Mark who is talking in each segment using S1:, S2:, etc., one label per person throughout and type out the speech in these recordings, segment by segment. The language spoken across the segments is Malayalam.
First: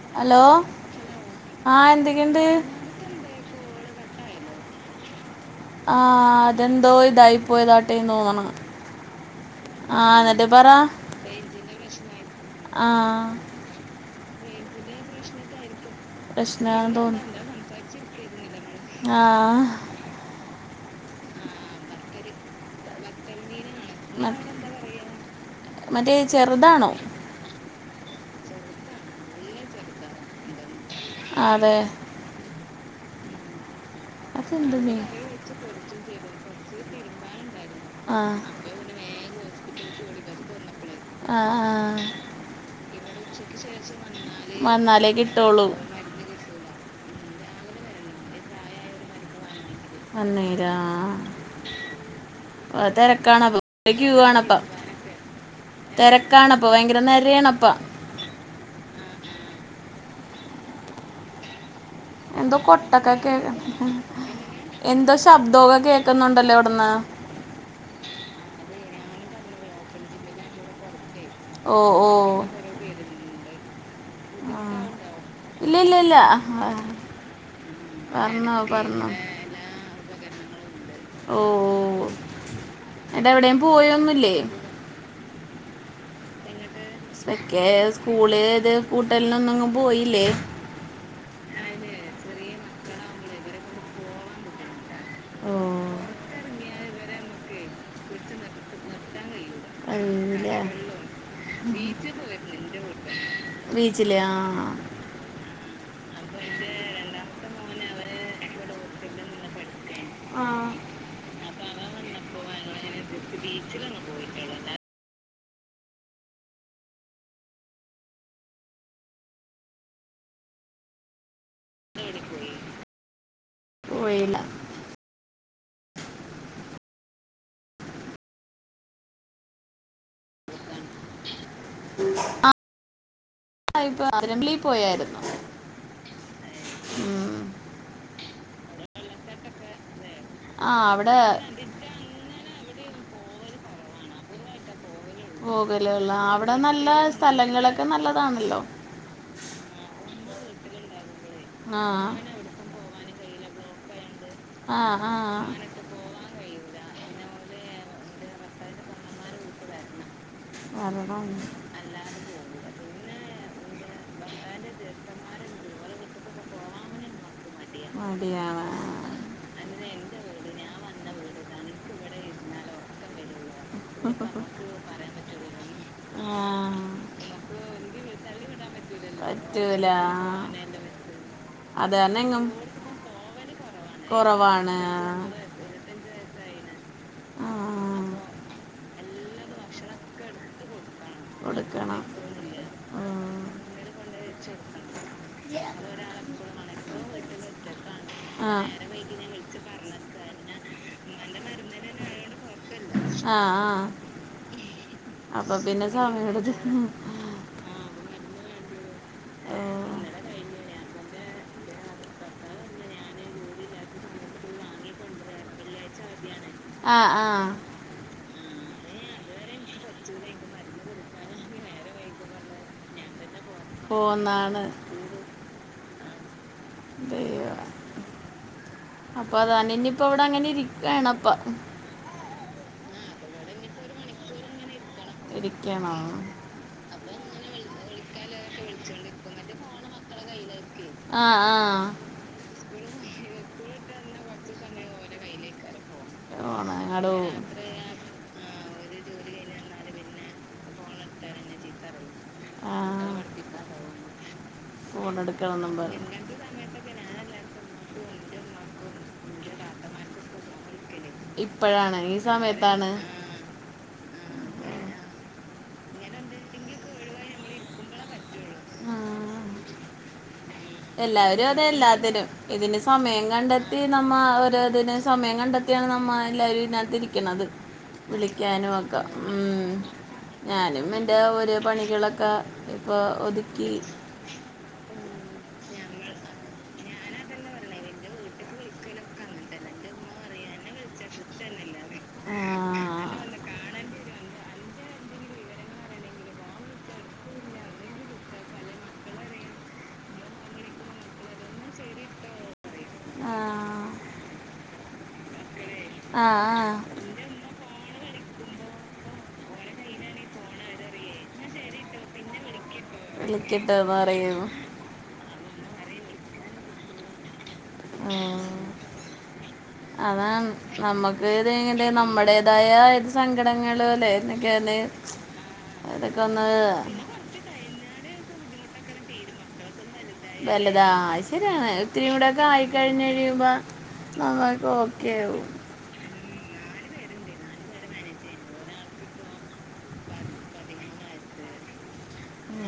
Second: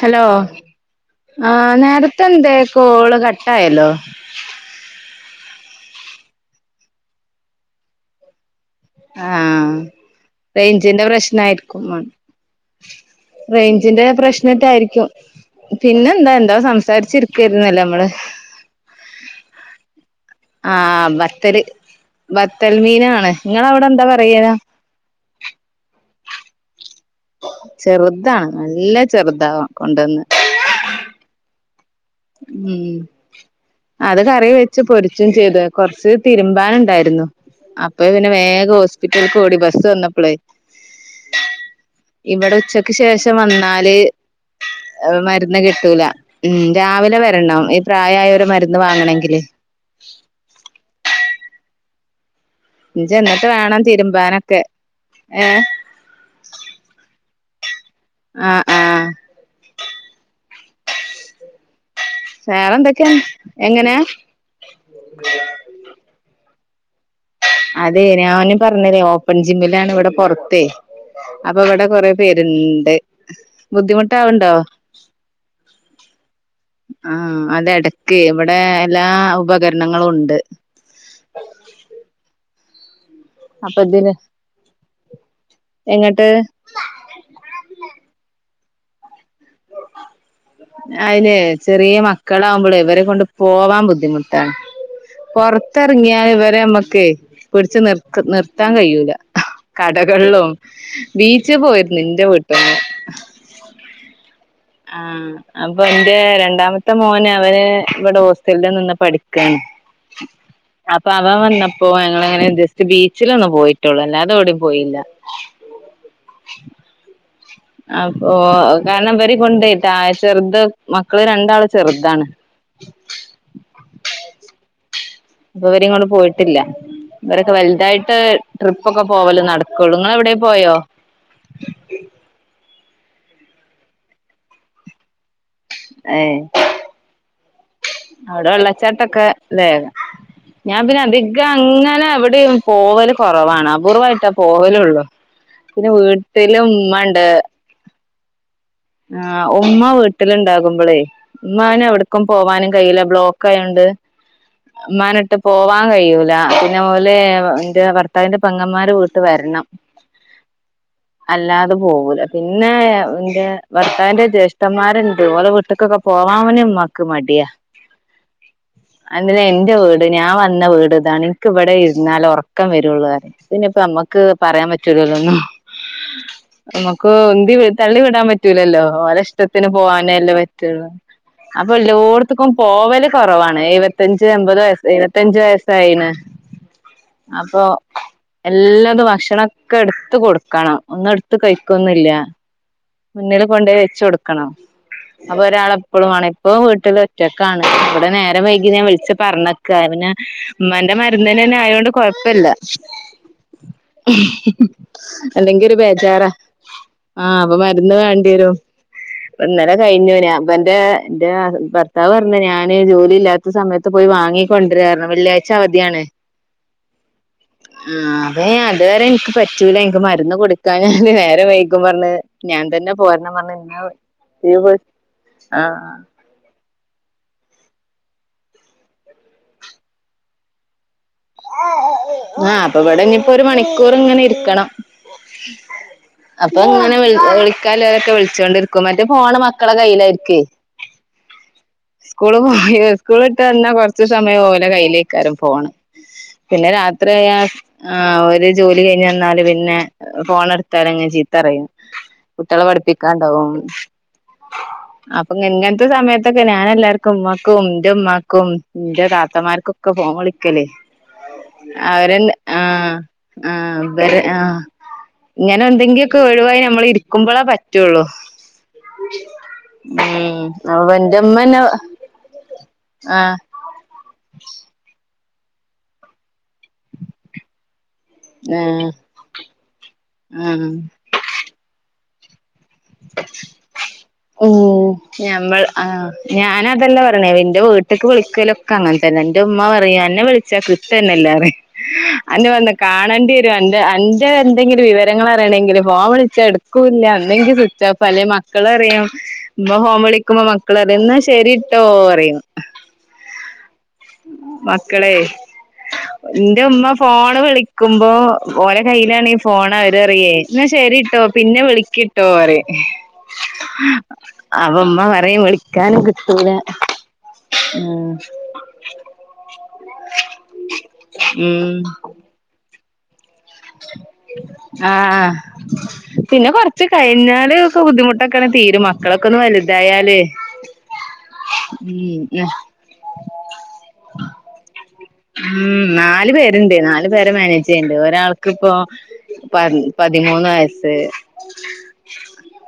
S1: ഹലോ ആ നേരത്തെ എന്തേ കോള് കട്ടായല്ലോ
S2: ആ അതെന്തോ ഇതായി പോയതാട്ടെന്നോന്നണ്.
S1: ആ റേഞ്ചിന്റെ പ്രശ്നയിരിക്കുംന്ന.
S2: ആ
S1: റേഞ്ചിന്റെ പ്രശ് [unintelligible] തായിരിക്കും. പിന്നെ എന്താ എന്തോ
S2: പ്രശ്നമാണെന്ന് തോന്നുന്നു
S1: സംസാരിച്ചിരിക്കരുന്നില്ലേ നമ്മള്
S2: ആ
S1: ആ ബത്തല് ബത്തൽ മീനാണ് നിങ്ങളവിടെന്താ പറയാ
S2: മറ്റേ ചെറ്താണോ
S1: ചെറുതാണ് നല്ല ചെറുതാവാം കൊണ്ടുവന്ന്
S2: അതെ
S1: ഉം [unintelligible] അത് കറി വെച്ച്
S2: അതെന്തുമേ
S1: പൊരിച്ചും ചെയ്തു കൊറച്ച് തിരുമ്പാനുണ്ടായിര് ന്ന അപ്പൊ
S2: ആ
S1: പിന്നെ വേഗം ഹോസ്പിറ്റൽക്കോടി ബസ്സ് വന്ന ഇപ്പ്ളേ
S2: ആ ആ.
S1: ഇവിടെ ഉച്ചക്ക് ശേഷം വന്നാല്
S2: വന്നാലേ
S1: മരുന്ന്
S2: കിട്ടുള്ളൂ
S1: കിട്ടൂല ഉം രാവിലെ വരണം ഈ പ്രായായോര് മരുന്ന് വാങ്ങണെങ്കിലെ
S2: അന്നേരാ
S1: ഇജ്ജെന്നിട്ട്
S2: തെരക്കാണപ്പ
S1: വേണം
S2: ക്യൂ
S1: തിരുമ്പാനൊക്കെ
S2: ആണപ്പം
S1: ഏഹ്
S2: തെരക്കാണപ്പം ഭയങ്കര നെരയാണ പ്പ
S1: അ ആ
S2: എന്തോ കൊട്ടൊക്കെ കേക്കന്ന്
S1: എങ്ങനെ
S2: എന്തോ ശബ്ദൊക്കെ കേക്കുന്നുണ്ടല്ലോവി എപ്പന്നാ
S1: അതെ ഞാനും പറഞ്ഞിലേ ഓപ്പൺ ജിമ്മിലാണ് ഇവിടെ പൊറത്തേ അപ്പൊ
S2: ഓ
S1: അവിടെ
S2: ഓ
S1: കൊറെ പേരുണ്ട് ബുദ്ധിമു ആവുണ്ടോ
S2: ഇല്ല ഇല്ല ഇല്ല
S1: ആ അതടെക്കെ
S2: പറഞ്ഞോ
S1: ഇവിടെ എല്ലാ
S2: പറഞ്ഞോ ഉപകരണങ്ങളും
S1: ഉപകരണങ്ങളും ഉണ്ട്
S2: ഓ എന്നട്ടെവിടെം
S1: അപ്പൊ ഇതില്
S2: പോയൊന്നുല്ലേ
S1: എങ്ങട്ട്
S2: ദേ ഫുഡ്
S1: അയിന് ചെറിയ മക്കളാവു ഇവരെ കൊണ്ട് പോവാൻ ബുദ്ധിമുട്ടാ
S2: ഓ
S1: പൊറത്തെറങ്ങിയാ ഇവരെ നമ്മക്കേ പിടിച്ച് നിർ നിർത്താൻ കയ്യൂല
S2: കഴിയൂല
S1: കടകളിലും
S2: വെള്ളവും
S1: ബീച്ച് പോയിരുന്നു എന്റെ വീട്ടീന്ന്
S2: ബീച്ചില് ആ
S1: ആഹ അപ്പൊ എന്റെ രണ്ടാമത്തെ മോൻ അവന് ഇവിടെ ഹോസ്റ്റലിൽ നിന്ന് പഠിക്കാണ്
S2: ആ
S1: അപ്പൊ അവൻ വന്നപ് പ്പോ ഞങ്ങളിങ്ങനെ ജസ്റ്റ്‌ [unintelligible] ക്ക് ബീച്ചിലൊന്ന് പോയിട്ടൊള്ളൂ അല്ലാതെവിടെം പോയില്ല അപ്പോ കാരണം ഇവര് കൊണ്ടയിട്ട ചെറുത് മക്കള് രണ്ടാള് ചെറുതാണ്.
S2: വഴീല്ല
S1: അപ്പോ ഇവരിങ്ങോട്ട് പോയിട്ടില്ല. ഇവരൊക്കെ വലുതായിട്ട് ട്രിപ്പക്കെ പോവല് നടക്കോള്ളൂ. ങ്ങള് എവിടേലും പോയോ?
S2: ആ ആ ഇപ്പോ അരംബലി പോയാരുന്നു.
S1: ഏയ് അവിടെ വെള്ളച്ചാട്ടൊക്കെ ഇതായിരുന്നു. ഞാൻ
S2: ആഹ്
S1: പിന്നെ
S2: അവിടെ
S1: അധിക അങ്ങനെ അവിടെയോ പോവല് കൊറവാണ് അപൂർവ്വയിട്ടാ പോവലുള്ളൂ. പിന്നെ
S2: പോകലള്ള അവടെ
S1: വീട്ടില്
S2: നല്ല സ്ഥലങ്ങളൊക്കെ നല്ല അതാണല്ലോ
S1: ആ ഉമ്മ വീട്ടിലുണ്ടാകുമ്പളേ ഉമ്മാന്
S2: ആഹ്
S1: എവിടക്കും പോവാനും കഴയില്ല ബ്ലോ കായുണ്ട്
S2: അങ്ങനെ
S1: ഉമ്മാനെ ഇട്ട് പോവാൻ കയ്യൂല. പിന്നെ ഓല് ന്റെ ഭർത്താവിന്റെ പങ്ങന്മാര് വീട്ട് വരണം.
S2: ആഹ് ആഹ് അങ്ങനെട്ട് പോവാൻ കഴിയൂല പിന്നെ ഓല്
S1: അല്ലാതെ പോകൂല. പിന്നെ ന്റെ ഭർത്താന്റെ ജ്യേഷ്ഠന്മാരുണ്ട്. ഓരടെ വീട്ട്ക്കൊക്കെ പോവാവനും ഉമ്മക്ക് മട്യാ.
S2: മടിയാ മടിയാണ് ആ
S1: അങ്ങനാ എന്റെ വീട് ഞാൻ വന്ന വീട് ഇതാണ്. എനിക്കിബടെ ഇരുന്നാല ഉറക്കം വരുള്ളൂ പറഞ്ഞപിന്നേപ്പമ്മക്ക് പറയാൻ പറ്റലല്ലോന്നും.
S2: ആഹ്
S1: നമ്മക്ക് ഉന്തി തള്ളി വിടാൻ പറ്റ ലൂലല്ലോ ഓല ഇഷ്ടത്തിന്
S2: പറ്റൂലാ
S1: പോകാനേല്ലേ പറ്റുള്ളൂ. അപ്പ എല്ല ഓടത്തക്കും പോവല് കൊറവാണ് എഴുവത്തഞ്ച്
S2: പോവാനല്ലേ പറ്റൂ അത് കാരണം എങ്ങും എല്ലോട്ത്ത്ക്കും പോവല്
S1: എമ്പത്
S2: കൊറവാണ് കൊറവാണ്
S1: എഴുവത്തഞ്ച്
S2: ഇരുപത്
S1: വയസ്സായിന്. അപ്പോ എല്ലാതും ഭക്ഷണൊക്കെ എടുത്ത് കൊടുക്കണം. ഒന്ന അടുത്ത്
S2: കൊടുക്കണം
S1: കഴിക്കൊന്ന്വല്ല. മുന്നിൽ കൊണ്ട്പോയി വെച്ച് കൊടുക്കണം അപ്പൊ ഒരാള് എപ്പോഴും ആണ് ഇപ്പവും വീട്ടിൽ ഒറ്റക്കാണ് ഇവിടെ
S2: സമ്മയ്ക്കൊന്നുല്ല
S1: നേരം വൈകി ഞാൻ വിളിച്ച് പറഞ്ഞേക്കാ പിന്നെ ഉമ്മാന്റെ മരുന്ന് തന്നെ ആയതോണ്ട് കൊഴപ്പില്ല
S2: ആഹ് ആഹ് അപ്പൊ
S1: അല്ലെങ്കി ഒരു
S2: പിന്നെ
S1: ആ അ
S2: സമയെടുത്ത്
S1: [unintelligible] കണ്ടേര അന്നേരം കഴിഞ്ഞു അപ്പ എന്റെ എന്റെ ഭർത്താവ് പറഞ്ഞു ഞാന് ജോലി ഇല്ലാത്ത സമയത്ത് പോയി വാങ്ങി കൊണ്ടരാര്ന്ന് വെള്ളിയാഴ്ച അവധിയാണ്
S2: ആഹ് ആഹ്
S1: ആ അതെ ഞാൻ ഇതുവരെ എനിക്ക് പറ്റൂല എനിക്ക് മരുന്ന് കൊടുക്കാൻ നേരം വൈകും പറഞ്ഞ് ഞാൻ തന്നെ പോരണം പറഞ്ഞ്
S2: പോന്നാണ്
S1: ആഹ് [unintelligible]
S2: എന്ത്ചെയ്യാ അപ്പൊ അതനങ്ങിപ്പ അവിടെ അങ്ങനെ ഇരിക്കാണ് പ
S1: അപ്പ ഇവിടെ ഇനി ഇപ്പോ ഒരു മണിക്കൂർ ഇങ്ങനെ ഇരിക്കണം
S2: ഇരിക്കണം
S1: അപ്പൊ ഇങ്ങനെ [inaudible] വിളിക്കാലുള്ളവരെ ഒക്കേ വിളി വച്ചോണ്ടിരിക്കും എന്റെ ഫോണ് മക്കളുടെ കയ്യിലായിരിക്കുവേ
S2: ആ ആ
S1: സ്കൂള് പോയി സ്കൂൾ വിട്ടുവന്നാ കൊറച്ചു സമയം ഓര കയ്യിലായിരിക്കും ഫോണ് പിന്നെ രാത്രി
S2: ഓണങ്ങടോ
S1: ആയാ ഒരു ജോലി ഡ്‌ കഴിഞുവന്നാല് പിന്നെ ഫോണെട്ത്താലങ്‌ ചീത്തറിം കുട്ട്യേളെ
S2: ആ
S1: പഠിപ്പിക്കാൻ ഉണ്ടാവും
S2: ഫോൺ
S1: അപ്പോ
S2: എടുക്കണമെന്നും
S1: ഇങ്ങൻത്തെ
S2: പറഞ്ഞു
S1: സമയത്തൊക്കെ ഞാനെല്ലാർക്കും മക്കും ഇന്റെമ്മാക്കും ഇന്റെ താത്തമാർക്കൊക്കെ ഫോൺ വിളിക്കല്
S2: എല്ലാവർക്കും ഉമ്മക്കും എൻ്റെ ഉമ്മക്കും എൻ്റെ താത്തമാർക്കൊക്കെ ഫോൺ വിളിക്കല് ഇപ്പോഴാണ് ഈ
S1: അവരെ ആഹ
S2: സമയത്താണ്
S1: ആഹ് വരെ ആഹ് ഇങ്ങനെന്തെങ്ക്യക്കെ ഒഴിവായി നമ്മളിരിക്കുമ്പളാ പറ്റുള്ളൂ
S2: ആഹ
S1: ഉം അപ്പൊ
S2: എല്ലാവരും
S1: എന്റെമ്മന്നെ
S2: അതെ എല്ലാത്തിനും ഇതിന് സമയം
S1: ആഹ്
S2: കണ്ടെത്തി നമ്മ ഓരോതിന് സമയം കണ്ടെത്തിയാണ് നമ്മ എല്ലാരും ഇതിനകത്ത് ഇരിക്ക്ണത്
S1: ആഹ്
S2: വിളിക്കാനുമൊക്കെ ഉം
S1: ആഹ്
S2: ഞാനും എൻ്റെ ഒരെ പണികളൊക്കെ ക ഇപ്പൊ ഒതുക്കി
S1: ഉം ഞമ്മൾ ആ ഞാനതെല്ല പറിണെ ന്റെ വീട്ട്ക്ക് വിളിക്കലൊക്കെ അങ്ങൻ തന്നെ ന്റെ ഉമ്മ പറയ അന്നെ വിളിച്ചാ കിട്ടന്നെല്ലാറിം
S2: ആ.
S1: അന്നെ പർഞ്ഞേ കാണേണ്ടി വരും അന്റെ അന്റെ എന്തെങ്കിലും വിവരങ്ങളറിയണെങ്കില് ഫോൺ വിൾച്ചാ ഇട്ക്കൂല്ല ഒന്നെങ്കി സ്വച്ഓഫ്‌ അല്ലേൽ മക്കളറിയും ഇമ്മ ഫോൺ വിളിക്കുമ്പം മക്കളറിം ന്നാ ശരിട്ടോ പറയും
S2: ആ
S1: മക്കളെ
S2: ആ ആ.
S1: ഇന്റെ ഉമ്മ ഫോണ് വിളിക്കുമ്പോ ഓലെ കയ്യിലാണീ ഫോണ അവര് അറിയോയ് എന്ന ശരിട്ടോ പിന്നെ വിളിക്കിട്ടോ അറിം
S2: വിളിക്കട്ടെ എന്ന് പറയുന്നു
S1: അവമ്മ പറയും വിളിക്കാനും കിട്ടൂല
S2: ആ അതാ നമക്ക് ഇത് നമ്മടേതായ [inaudible]
S1: ആഹ
S2: അതൊക്കെ ഒന്ന്
S1: പിന്നെ കൊറച്ച് കഴിഞ്ഞാ ഒ ബുദ്ധിമുട്ടൊക്ക തീരും മക്കളൊക്കെ ഒന്ന് വലു
S2: വലുതാ ശരിയാണ്
S1: ഉം
S2: ഇത്തിരികൂടെ ആയികഴിഞ്ഞു കഴയുബോ ആ
S1: ഉ നാലു പേര് ണ്ട് നാല് പേരെ മാനേജെയ്യ്ണ്ട് ഒരാൾക്ക്പ്പോ പൻ പതിമൂന്ന് വയസ്സ്
S2: ഉം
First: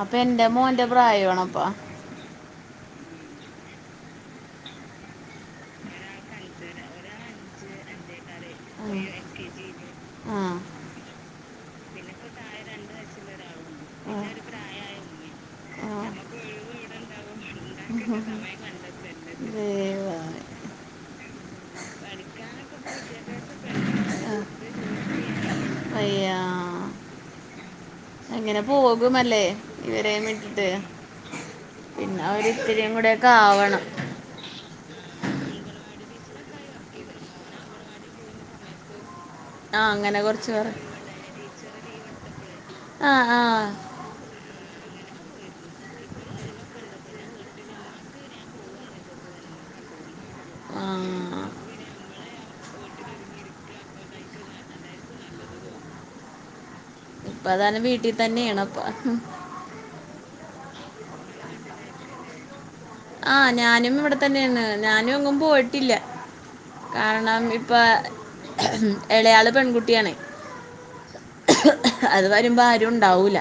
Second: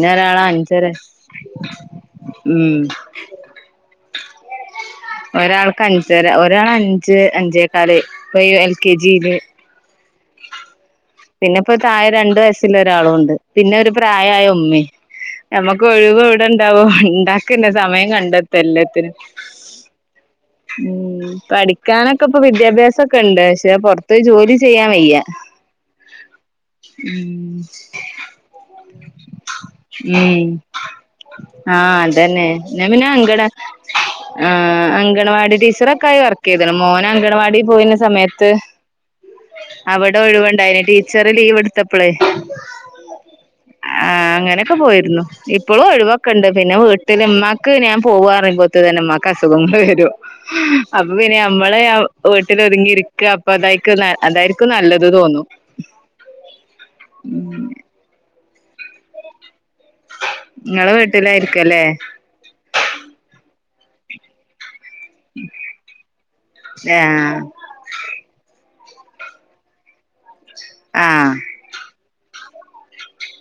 S2: അപ്പൊ എൻ്റെ മോൻ്റെ പ്രായമാണ് അപ്പൊ
S1: ഉം ഒരാൾക്ക് അഞ്ചര ഒരാളഞ്ച് അഞ്ചേക്കാല് ഇപ്പ യു എൽ കെ ജിയില്
S2: ആ
S1: പിന്നെപ്പോ താഴെ രണ്ടു വയസ്സുള്ളൊരാളുണ്ട് പിന്നെ ഒരു പ്രായ യായ ഉമ്മിം നമ്മ
S2: ആ.
S1: ഒഴിവ് വ്ടെണ്ടാവോ ഉണ്ടാക്കും ക്കെന്നെ സമയം കണ്ടത്ത എല്ലാത്തിനും
S2: ദൈവമേ.
S1: ഉം പഠിക്കാനൊക്കെ ഇപ്പൊ വിദ്യാഭ്യാസൊക്കെണ്ട് പക്ഷെ പൊർത്ത്
S2: ആ,
S1: ജോലി ചെയ്യാൻ വയ്യാ ഉം
S2: അങ്ങനെ പോകുമല്ലേ ഇവരെയും
S1: ഉം
S2: വിട്ടിട്ട്
S1: ആഹ്
S2: പിന്നെ
S1: അതന്നെ ഞാൻ
S2: അവരിച്ചിരിയും
S1: പിന്നെ
S2: കൂടെക്കെ
S1: അങ്കണ
S2: ആവണം
S1: ടീച്ചറൊക്കായി വർക്ക് ചെയ്ത്ണ് മോന അങ്കണവാടി പോയിന്ന സമയത്ത്
S2: ആ
S1: അവിടെ
S2: അങ്ങനെ കൊർച്ച്പേറെ
S1: ഒഴിവുണ്ടായിന് ടീച്ചർ ലീവ് എടുത്തപ്പളേ
S2: ആ ആ
S1: ക്കെ പോയിരുന്നു ഇപ്പോളും ഒഴിവൊക്കണ്ട് പിന്നെ വീട്ടില് മ്മാക്ക് ഞാൻ പോവാറിംമ്പോത്ത് തന്നെ മ്മാക്ക് അസുഖങ്ങൾ വരും അപ്പൊ പിന്നെ
S2: ആ
S1: നമ്മളെ അ വീ ട്ടിലൊത്തുങ്ങിയിരിക്ക അപ്പൊ അതായിക്ക് അതായിരിക്കും നല്ലത് തോന്നും
S2: പ്പതാനും വീട്ടി തന്നെണ് വഹ ഹ
S1: നിങ്ങള് വീട്ടിലായിരിക്കല്ലേ
S2: ആ ഞാനും ഇവിടെ തന്നെണ് ഞാനും എങ്ങും പോയിട്ടില്ല
S1: ആഹ്
S2: കാരണം ഇപ്പൊ ഉം എളയാള് പെൺകുട്ടിയാണ്
S1: ആഹ്
S2: അത് [unintelligible] ഞ്‌പ്പാരുണ്ടാവൂല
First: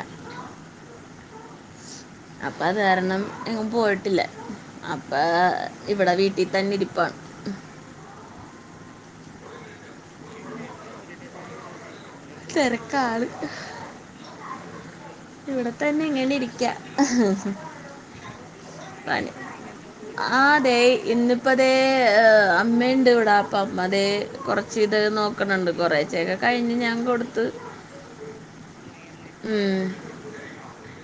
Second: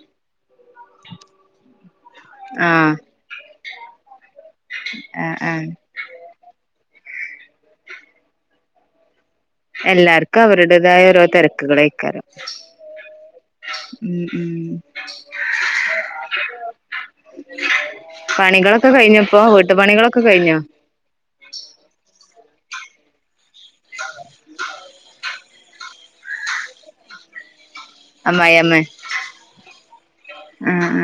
S2: അപ്പൊ അത്
S1: ആഹ്
S2: കാരണം എങ്ങും പോയിട്ടില്ല അപ്പ
S1: ആഹ്
S2: ഏ
S1: ആഹ്
S2: ഇവടെ വീട്ടിൽ തന്നെ ഇരി പ്പ
S1: എല്ലാർക്കും അവരുടേതായ ഓരോ തെരക്കുകളെ
S2: തിരക്കാണ്
S1: ഉം ഉം
S2: ഇവിടെത്തന്നെ ഇങ്ങനെ ഇരിക്ക
S1: പണികളൊക്കെ
S2: ആഹ്
S1: കഴിഞ്ഞപ്പോ വീട്ടു പണികളൊക്കെ കഴിഞ്ഞോ
S2: അതെ ഇന്നിപ്പതെ ഇമ്മയുണ്ട് ഇവിടെ അപ്പം അതേ കുറച്ച് ഇത് നോക്ക് ക്കുന്നുണ്ട് കുറേച്ചേക്ക കഴിഞ്ഞ് ഞാൻ കൊടുത്ത്
S1: ആമ്മായമ്മെ
S2: ഉം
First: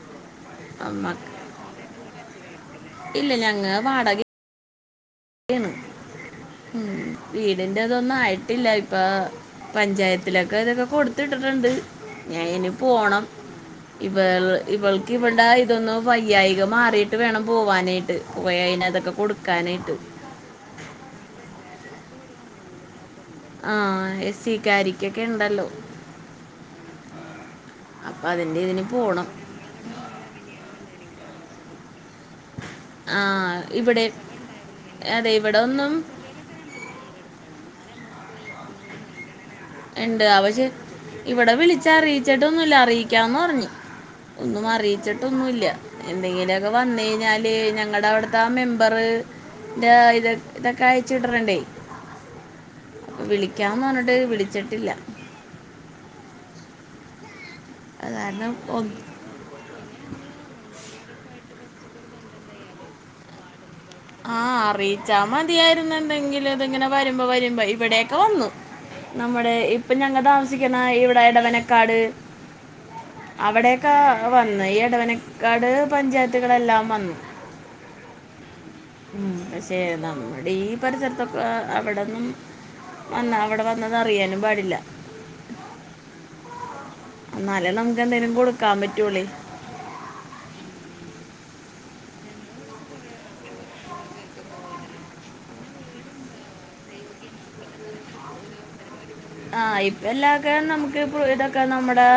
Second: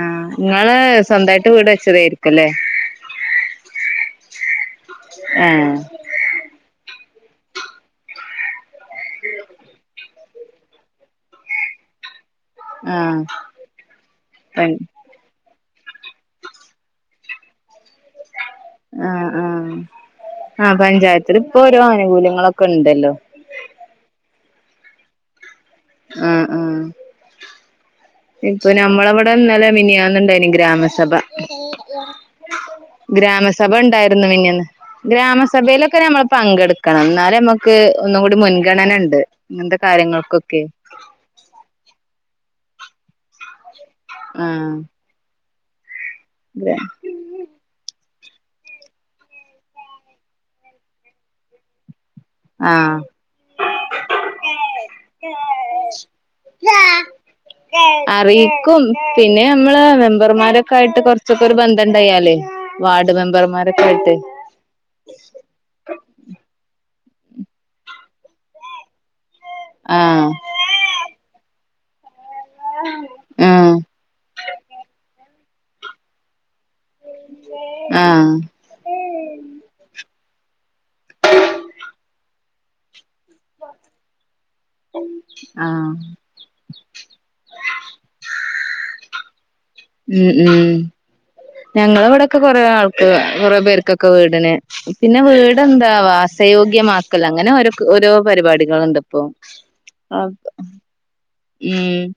S1: ആഹ് ഇങ്ങള്
S2: അമ്മ
S1: സ്വന്തായിട്ട് വീട് വെച്ചതേർ ക്കല്ലേ
S2: ഇല്ല ഞങ്ങള് വാടക
S1: ഏ
S2: ഉം വീടിന്റെതൊന്നും ആയിട്ടില്ല ഇപ്പൊ പഞ്ചായത്തിലൊക്കെ ഇതൊക്കെ കൊടുത്തിട്ടിട്ടുണ്ട് ഞാൻ ഇനി
S1: ആഹ്
S2: പോണം ഇവൾ ഇവൾക്ക് ഇവടെ ഇതൊന്ന് വയ്യായിക മാറിയിട്ട് വേണം പോവാനായിട്ട് പോയ അതിനതൊക്കെ
S1: ആഹ് ആഹ്
S2: കൊടുക്കാനായിട്ട്
S1: ആഹ് പഞ്ചായത്തില് ഇപ്പൊ ഓരോ ആനുകൂല്യങ്ങളൊക്കെ ഇണ്ടല്ലോ
S2: ആഹ് എസ് സി ക്കാരിക്കൊക്കെ ഇണ്ടല്ലോ
S1: ആഹ് ആഹ്
S2: അപ്പം അതിൻ്റെ
S1: ഇപ്പൊ
S2: ഇതിന്
S1: ഞമ്മളെ
S2: പോകണം
S1: ഇവിടെ ഇന്നലെ മിനിയാന്നുണ്ടായിനി ഗ്രാമസഭ [inaudible]
S2: ആ
S1: ഗ്രാമസഭ
S2: ഇവിടെ
S1: ഇണ്ടായിരുന്നു മിന്യാന്ന്
S2: അതെ ഇവിടെ ഒന്നും
S1: ഗ്രാമസഭയിലൊക്കെ നമ്മള് പങ്കെടുക്കണം എന്നാലേ നമ്മ ക്ക് ഒന്നും കൂടി മുൻഗണനണ്ട്
S2: ഇണ്ട് അവശെ ഇവിടെ വിളിച്ചറിയിച്ചി ട്ടൊന്നുല്ല അറിയിക്കാന്ന് പർഞ്ഞു ഒന്നും
S1: ആഹ്
S2: അറിയിച്ചിട്ടൊന്നുല്ല്യ എന്തെങ്കിലു ഒക്കെ വന്ന് കഴിഞ്ഞാല് ഞങ്ങടെ അവിടെ താ മെമ്പർ ഇത ഇതൊക്കെ അയച്ചു ടറണ്ടേ.
S1: ആഹ്
S2: വിളിക്കാന്ന് പറഞ്ഞിട്ട് വിള ച്ചിട്ടില്ല
S1: [unintelligible] അറിയിക്കും
S2: ഒന്ന്
S1: പിന്നെ നമ്മള് മെമ്പർമാര ആയിട്ട് കുറച്ചൊക്കെ ഒരു ബന്ധം ഉണ്ടായല വാർഡ് മെമ്പർമാര
S2: ആഹ് അറിയിച്ചാ മതിയായിരുന്നു എന്തെങ്കിലും ഇ വരുമ്പോ വരുമ്പോ ഇവിടെയൊക്കെ വന്നു. നമ്മുടെ ഇപ്പം ഞങ്ങൾ
S1: ആഹ്
S2: താമസിക്കുന്ന ഇവിടെ ഇടവന കാട്
S1: ആഹ്
S2: അവിടൊക്കെ വന്ന് ഈ എടവന കട് പഞ്ചായത്തുകളെല്ലാം വന്നു
S1: ആഹ്
S2: ഉം പക്ഷേ നമ്മടെ ഈ പരിസരത്തൊക്കെ അവിടന്നും വന്നാ അവിടെ വന്നതറിയാനും പാടി
S1: ആഹ്
S2: കാമറ്റോളി
S1: ഉം ഉം ഞങ്ങളിവടക്കെ കൊറേ ആൾക്ക് കൊറെ പേർക്കൊക്കെ വീടിന് പിന്നെ വീട്ന്താ വാസയോഗ്യമാക്കല് അങ്ങനെ ഓരക്ക് ഓരോ പരിപാടികള്ണ്ട് പ്പോം
S2: ആ ഇപ്പം എല്ലാമൊക്കെ നമുക്ക് ഇപ്പൊ ഇതൊക്കെ
S1: ഉം
S2: നമ്മുടെ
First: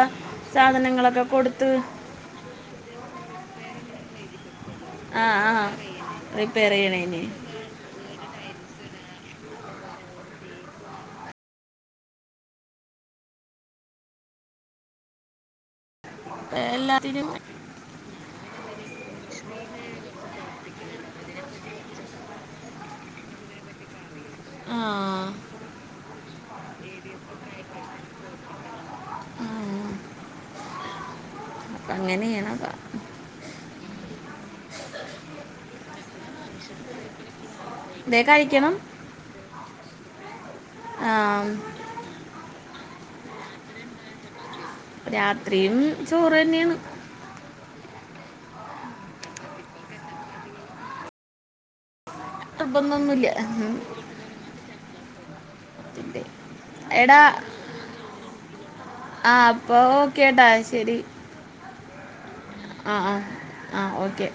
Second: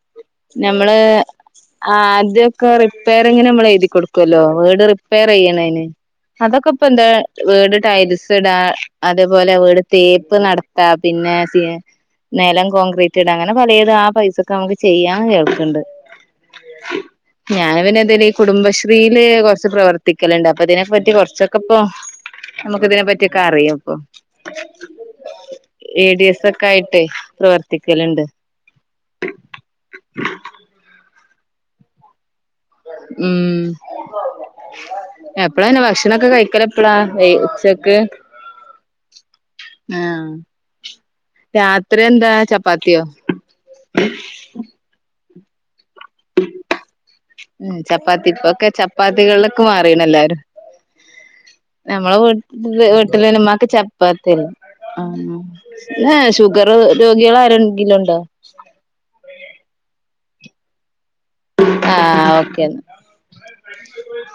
S1: ഞമ്മള്
S2: സാധനങ്ങളൊക്കെ കൊടുത്ത്
S1: ആ ആദ്യൊക്കെ റിപ്പയറിങ്ങിന് നമ്മള് എഴുതി കൊടുക്കും ക്കോലോ വേട്
S2: ആ
S1: റിപ്പേറ്
S2: ആ
S1: ചെയ്യണെന്ന് അതൊക്കെ
S2: റിപ്പയർ
S1: ഇപ്പ എന്താ
S2: ചെയ്യണേന്
S1: വേട് ടയ്ൽസ് ഇടാ അതേപോലെ അവീട് തേപ്പ് നടത്താ പിന്നെ നെലം കോൺക്രീറ്റ്ടാ അങ്ങനെ പലേതാ ആ പൈസക്ക് നമുക്ക് ചെയ്യാ കേൾക്ക്ണ്ട്
S2: ഇപ്പൊ എല്ലാത്തിനും
S1: ഞാന് പിന്നെന്തെല് ഈ കുടുംബ ഏ കൊറച്ച് പ്രവർത്തിക്കലുണ്ട് അപ്പൊ ഇതിനെപ്പറ്റി കൊറച്ചൊക്കെ പ്പോം നമുക്ക് ഇതിനെ പറ്റിക്കെ അറിയാ പ്പോം
S2: ആ
S1: എ ഡി എസ് ഒക്കെ ആയിട്ടെ പ്രവർത്തിക്കല്ണ്ട്
S2: ആ. അപ്പ അങ്ങനെയ്യണം
S1: ഉം എപ്പഴാ ഇന്നെ ഭക്ഷണൊക്കെ കഴിക്കലെപ്പഴാ ഏ ഉച്ച
S2: ഇതേക്കഴിക്കണം
S1: ആഹ് രാത്രി എന്താ ചപ്പ് പാത്തിയോ ഉം
S2: രാത്രിയും ചോറ് തന്നെയാണ്
S1: പ്പാത്തി പ്പൊക്കെ ചപ്പാത്തികൾലൊക്കെ മാറീണെല്ലാരും നമ്മളെ വീട്ട
S2: നിർബന്ധമൊന്നുമില്ല
S1: വീട്ടിലയ്ന് മ്മാക്ക്
S2: ഉം.
S1: ചപ്പാത്തില്ലേ ആം പിന്നെ ഷുഗർ
S2: എടാ
S1: രോഗികളാരെങ്കിലുംണ്ടോ
S2: കേട്ടാ ശരി
S1: ആ ഓ
S2: അ ആ ആ ഓക്കെ